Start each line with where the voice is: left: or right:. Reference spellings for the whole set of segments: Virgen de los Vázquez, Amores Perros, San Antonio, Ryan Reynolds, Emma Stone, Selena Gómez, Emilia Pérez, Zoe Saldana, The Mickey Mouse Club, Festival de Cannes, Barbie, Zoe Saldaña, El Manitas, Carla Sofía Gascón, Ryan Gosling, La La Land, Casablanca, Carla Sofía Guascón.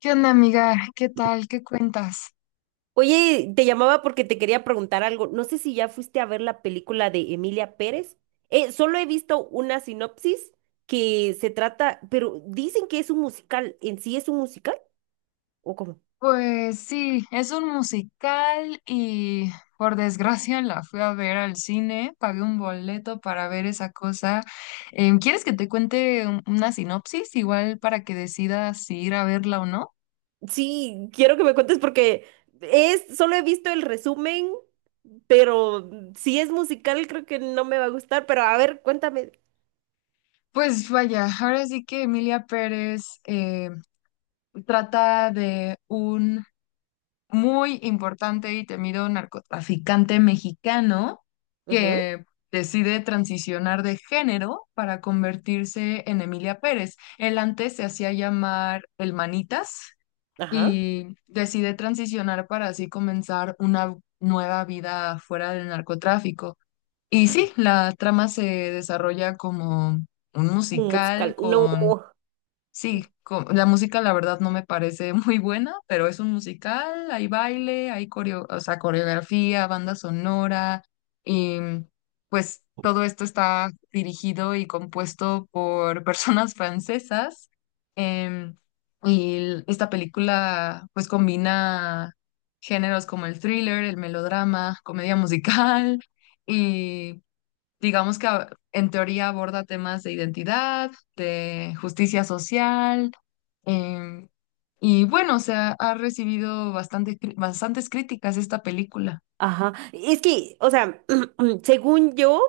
left: ¿Qué onda, amiga? ¿Qué tal? ¿Qué cuentas?
right: Oye, te llamaba porque te quería preguntar algo. No sé si ya fuiste a ver la película de Emilia Pérez. Solo he visto una sinopsis que se trata, pero dicen que es un musical. ¿En sí es un musical? ¿O cómo?
left: Pues sí, es un musical y por desgracia la fui a ver al cine, pagué un boleto para ver esa cosa. ¿Quieres que te cuente una sinopsis igual para que decidas si ir a verla o no?
right: Sí, quiero que me cuentes porque es, solo he visto el resumen, pero si es musical creo que no me va a gustar. Pero a ver, cuéntame.
left: Pues vaya, ahora sí que Emilia Pérez trata de un muy importante y temido narcotraficante mexicano
right: Ujú.
left: que decide transicionar de género para convertirse en Emilia Pérez. Él antes se hacía llamar El Manitas
right: Ajá.
left: y decide transicionar para así comenzar una nueva vida fuera del narcotráfico. Y sí, la trama se desarrolla como un
right: Un
left: musical
right: musical. No.
left: con... Sí, la música la verdad no me parece muy buena, pero es un musical, hay baile, hay o sea, coreografía, banda sonora, y pues todo esto está dirigido y compuesto por personas francesas. em, esta película pues combina géneros como el thriller, el melodrama, comedia musical. Digamos que en teoría aborda temas de identidad, de justicia social, em, y bueno, o sea, ha recibido bastante, bastantes críticas esta película.
right: Ajá. Es que, o sea, según yo.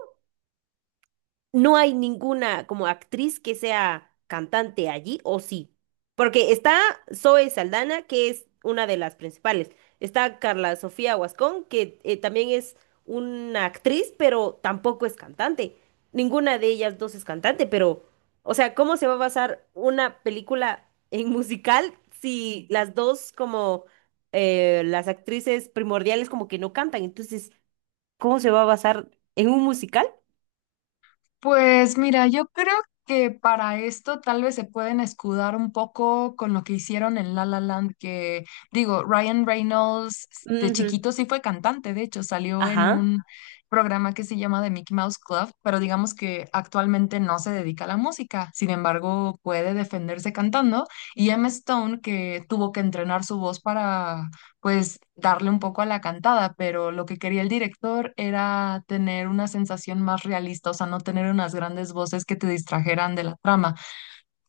right: No hay ninguna como actriz que sea cantante allí, o sí. Porque está Zoe Saldana, que es una de las principales. Está Carla Sofía Guascón, que también es una actriz, pero tampoco es cantante. Ninguna de ellas dos es cantante, pero, o sea, ¿cómo se va a basar una película en musical si las dos como las actrices primordiales como que no cantan? Entonces, ¿cómo se va a basar en un musical?
left: Pues mira, yo creo que para esto tal vez se pueden escudar un poco con lo que hicieron en La La Land, que digo, Ryan Reynolds de
right: Ujú.
left: chiquito sí fue cantante, de hecho salió en
right: Ajá.
left: un programa que se llama The Mickey Mouse Club, pero digamos que actualmente no se dedica a la música, sin embargo puede defenderse cantando, y Emma Stone, que tuvo que entrenar su voz para pues darle un poco a la cantada, pero lo que quería el director era tener una sensación más realista, o sea, no tener unas grandes voces que te distrajeran de la trama,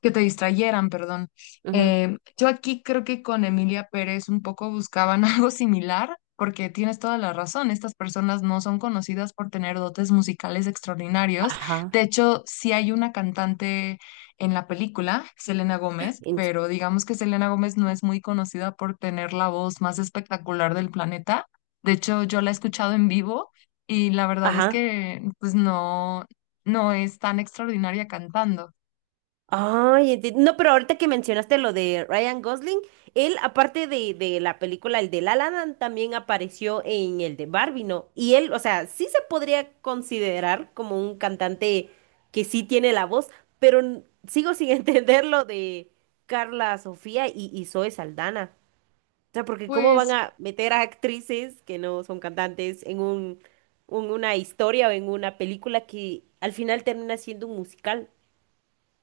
left: que te distrayeran, perdón.
right: Ujú.
left: Yo aquí creo que con Emilia Pérez un poco buscaban algo similar, porque tienes toda la razón, estas personas no son conocidas por tener dotes musicales extraordinarios.
right: Ajá.
left: De hecho, sí hay una cantante en la película, Selena Gómez,
right: en-
left: pero digamos que Selena Gómez no es muy conocida por tener la voz más espectacular del planeta. De hecho, yo la he escuchado en vivo y la verdad es
right: Ajá.
left: que pues no, no es tan extraordinaria cantando.
right: Ay, no, pero ahorita que mencionaste lo de Ryan Gosling, él, aparte de la película, el de La La Land, también apareció en el de Barbie, ¿no? Y él, o sea, sí se podría considerar como un cantante que sí tiene la voz, pero sigo sin entender lo de Carla Sofía y Zoe Saldana. O sea, porque cómo van
left: Pues
right: a meter a actrices que no son cantantes en un, una historia o en una película que al final termina siendo un musical.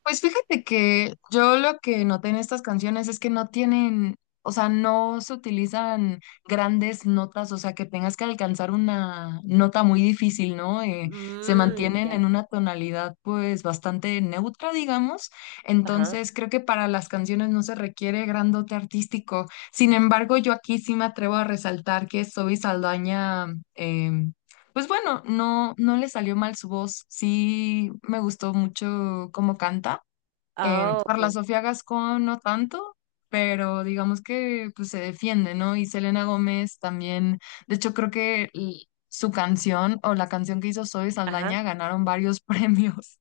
left: Pues fíjate que yo lo que noté en estas canciones es que no tienen, o sea, no se utilizan grandes notas, o sea, que tengas que alcanzar una nota muy difícil, ¿no? Se
right: Mmm,
left: mantienen
right: ya.
left: en una tonalidad pues bastante neutra, digamos.
right: Ajá.
left: Entonces, creo que para las canciones no se requiere gran dote artístico. Sin embargo, yo aquí sí me atrevo a resaltar que Zoe Saldaña... pues bueno, no, no le salió mal su voz, sí me gustó mucho cómo canta.
right: Ah,
left: Carla
right: ok.
left: Sofía Gascón no tanto, pero digamos que pues, se defiende, ¿no? Y Selena Gómez también, de hecho creo que su canción o la canción que hizo Zoe Saldaña
right: Ajá.
left: ganaron varios premios.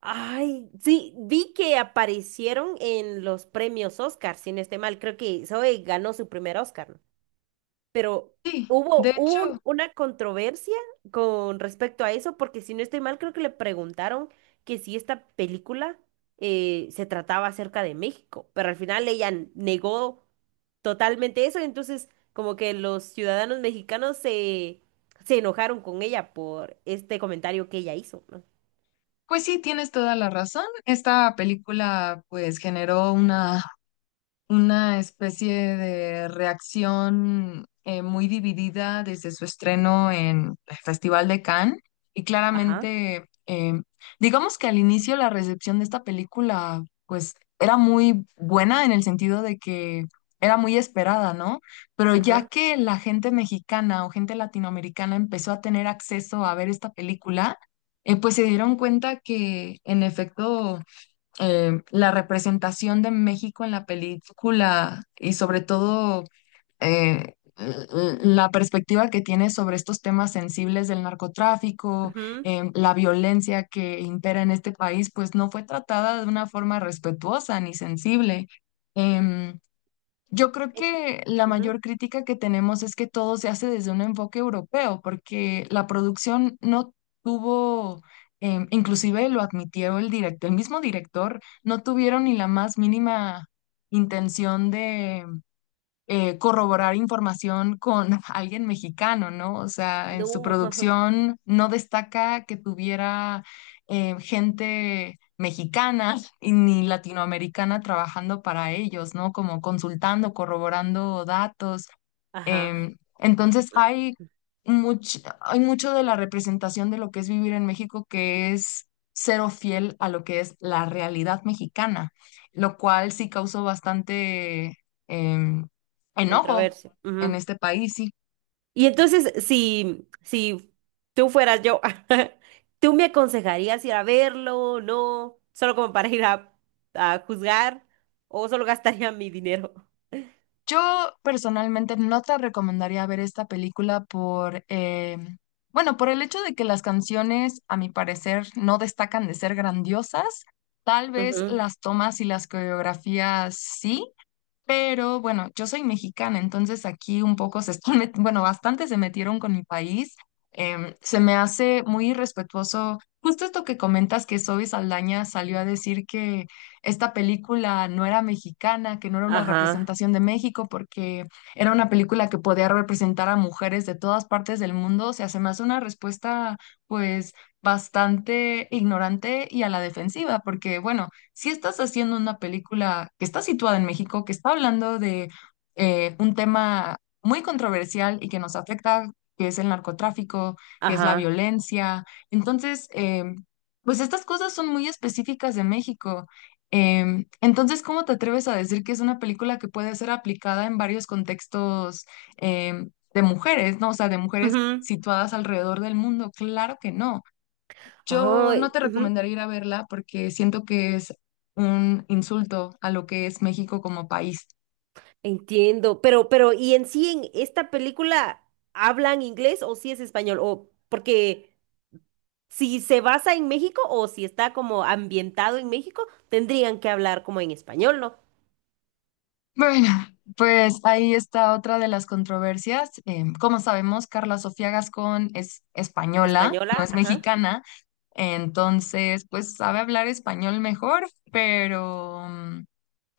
right: Ay, sí, vi que aparecieron en los premios Oscar, si no estoy mal. Creo que Zoe ganó su primer Oscar, ¿no? Pero
left: Sí, de
right: hubo un,
left: hecho,
right: una controversia con respecto a eso, porque si no estoy mal, creo que le preguntaron que si esta película se trataba acerca de México, pero al final ella negó totalmente eso, entonces como que los ciudadanos mexicanos se enojaron con ella por este comentario que ella hizo, ¿no?
left: pues sí, tienes toda la razón. Esta película pues generó una especie de reacción muy dividida desde su estreno en el Festival de Cannes. Y
right: Ajá.
left: claramente, digamos que al inicio la recepción de esta película, pues era muy buena en el sentido de que era muy esperada, ¿no? Pero ya
right: Ajá.
left: que la gente mexicana o gente latinoamericana empezó a tener acceso a ver esta película, pues se dieron cuenta que en efecto la representación de México en la película y sobre todo la perspectiva que tiene sobre estos temas sensibles del narcotráfico,
right: Ujú.
left: la violencia que impera en este país, pues no fue tratada de una forma respetuosa ni sensible. Em, yo creo
right: eh,
left: que la
right: Ujú.
left: mayor crítica que tenemos es que todo se hace desde un enfoque europeo, porque la producción no tuvo, inclusive lo admitió el director, el mismo director, no tuvieron ni la más mínima intención corroborar información con alguien mexicano, ¿no? O sea, en su
right: No.
left: producción no destaca que tuviera gente mexicana y ni latinoamericana trabajando para ellos, ¿no? Como consultando, corroborando datos.
right: Ajá.
left: Entonces hay, hay mucho de la representación de lo que es vivir en México que es cero fiel a lo que es la realidad mexicana, lo cual sí causó bastante em, enojo
right: controversia
left: en
right: controversia.
left: este país. Sí.
right: Y entonces, si tú fueras yo, ¿tú me aconsejarías ir a verlo? ¿No? ¿Solo como para ir a juzgar? ¿O solo gastaría mi dinero?
left: Yo personalmente no te recomendaría ver esta película por, bueno, por el hecho de que las canciones, a mi parecer, no destacan de ser grandiosas. Tal vez
right: Ujú.
left: las tomas y las coreografías sí. Pero bueno, yo soy mexicana, entonces aquí un poco se están, bueno, bastante se metieron con mi país. Se me hace muy irrespetuoso. Justo esto que comentas que Zoe Saldaña salió a decir que esta película no era mexicana, que no era una
right: Ajá,
left: representación de México, porque era una película que podía representar a mujeres de todas partes del mundo. O sea, se me hace una respuesta, pues, bastante ignorante y a la defensiva, porque bueno, si estás haciendo una película que está situada en México, que está hablando de un tema muy controversial y que nos afecta, que es el narcotráfico, que es la
right: ajá.
left: violencia, entonces, pues estas cosas son muy específicas de México. Entonces, ¿cómo te atreves a decir que es una película que puede ser aplicada en varios contextos de mujeres, ¿no? O sea, de mujeres
right: Ujú.
left: situadas alrededor del mundo. Claro que no. Yo no
right: Ay,
left: te
right: ujú.
left: recomendaría ir a verla porque siento que es un insulto a lo que es México como país.
right: Entiendo. Pero, ¿y en sí en esta película hablan inglés o sí es español? O porque si se basa en México o si está como ambientado en México, tendrían que hablar como en español, ¿no?
left: Bueno, pues ahí está otra de las controversias. Como sabemos, Carla Sofía Gascón es española, no
right: Española,
left: es
right: ajá.
left: mexicana, entonces pues sabe hablar español mejor, pero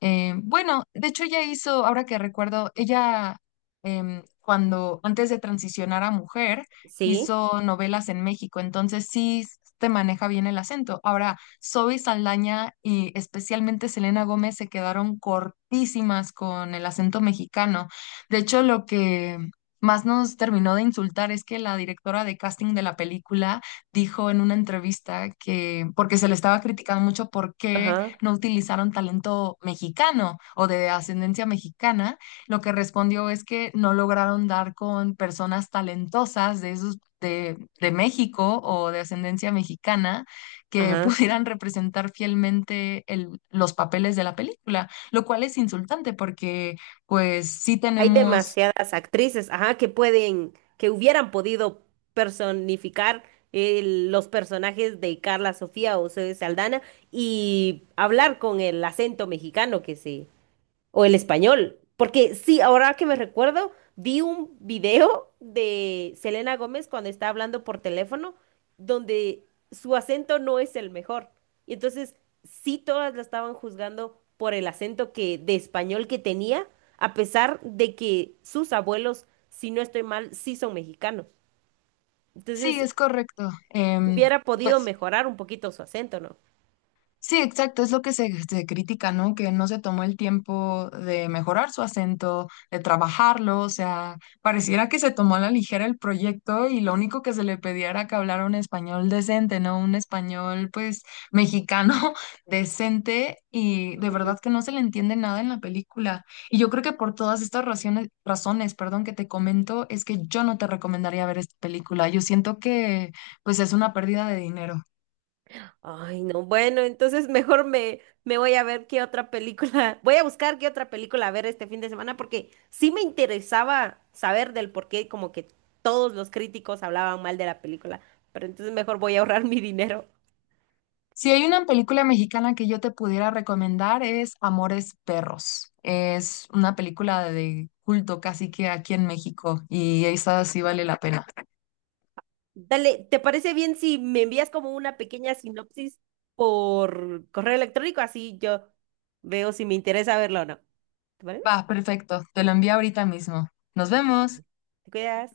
left: Bueno, de hecho ella hizo, ahora que recuerdo, ella cuando antes de transicionar a mujer
right: Sí,
left: hizo novelas en México, entonces sí te maneja bien el acento. Ahora, Zoe Saldaña y especialmente Selena Gómez se quedaron cortísimas con el acento mexicano. De hecho, lo que más nos terminó de insultar es que la directora de casting de la película dijo en una entrevista que, porque se le estaba criticando mucho porque
right: ajá,
left: no utilizaron talento mexicano o de ascendencia mexicana, lo que respondió es que no lograron dar con personas talentosas de esos de México o de ascendencia mexicana que
right: ajá.
left: pudieran representar fielmente los papeles de la película, lo cual es insultante porque pues sí
right: Hay
left: tenemos,
right: demasiadas actrices, ajá, que pueden, que hubieran podido personificar eh, los personajes de Carla Sofía o Zoe Saldana y hablar con el acento mexicano que se. O el español. Porque sí, ahora que me recuerdo, vi un video de Selena Gómez cuando está hablando por teléfono, donde su acento no es el mejor. Y entonces, sí, todas la estaban juzgando por el acento de español que tenía, a pesar de que sus abuelos, si no estoy mal, sí son mexicanos.
left: sí,
right: Entonces,
left: es correcto.
right: hubiera podido
left: Pues
right: mejorar un poquito su acento, ¿no?
left: sí, exacto, es lo que se critica, ¿no? Que no se tomó el tiempo de mejorar su acento, de trabajarlo, o sea, pareciera que se tomó a la ligera el proyecto y lo único que se le pedía era que hablara un español decente, ¿no? Un español, pues, mexicano decente y de verdad que no se le entiende nada en la película. Y yo creo que por todas estas razones, perdón, que te comento, es que yo no te recomendaría ver esta película. Yo siento que, pues, es una pérdida de dinero.
right: Ay, no, bueno, entonces mejor me voy a ver qué otra película, voy a buscar qué otra película ver este fin de semana porque sí me interesaba saber del por qué como que todos los críticos hablaban mal de la película, pero entonces mejor voy a ahorrar mi dinero.
left: Si hay una película mexicana que yo te pudiera recomendar es Amores Perros. Es una película de culto casi que aquí en México y esa sí vale la pena.
right: Dale, ¿te parece bien si me envías como una pequeña sinopsis por correo electrónico? Así yo veo si me interesa verlo o no. ¿Te parece?
left: Va, perfecto. Te lo envío ahorita mismo. Nos
right: Va,
left: vemos.
right: te cuidas.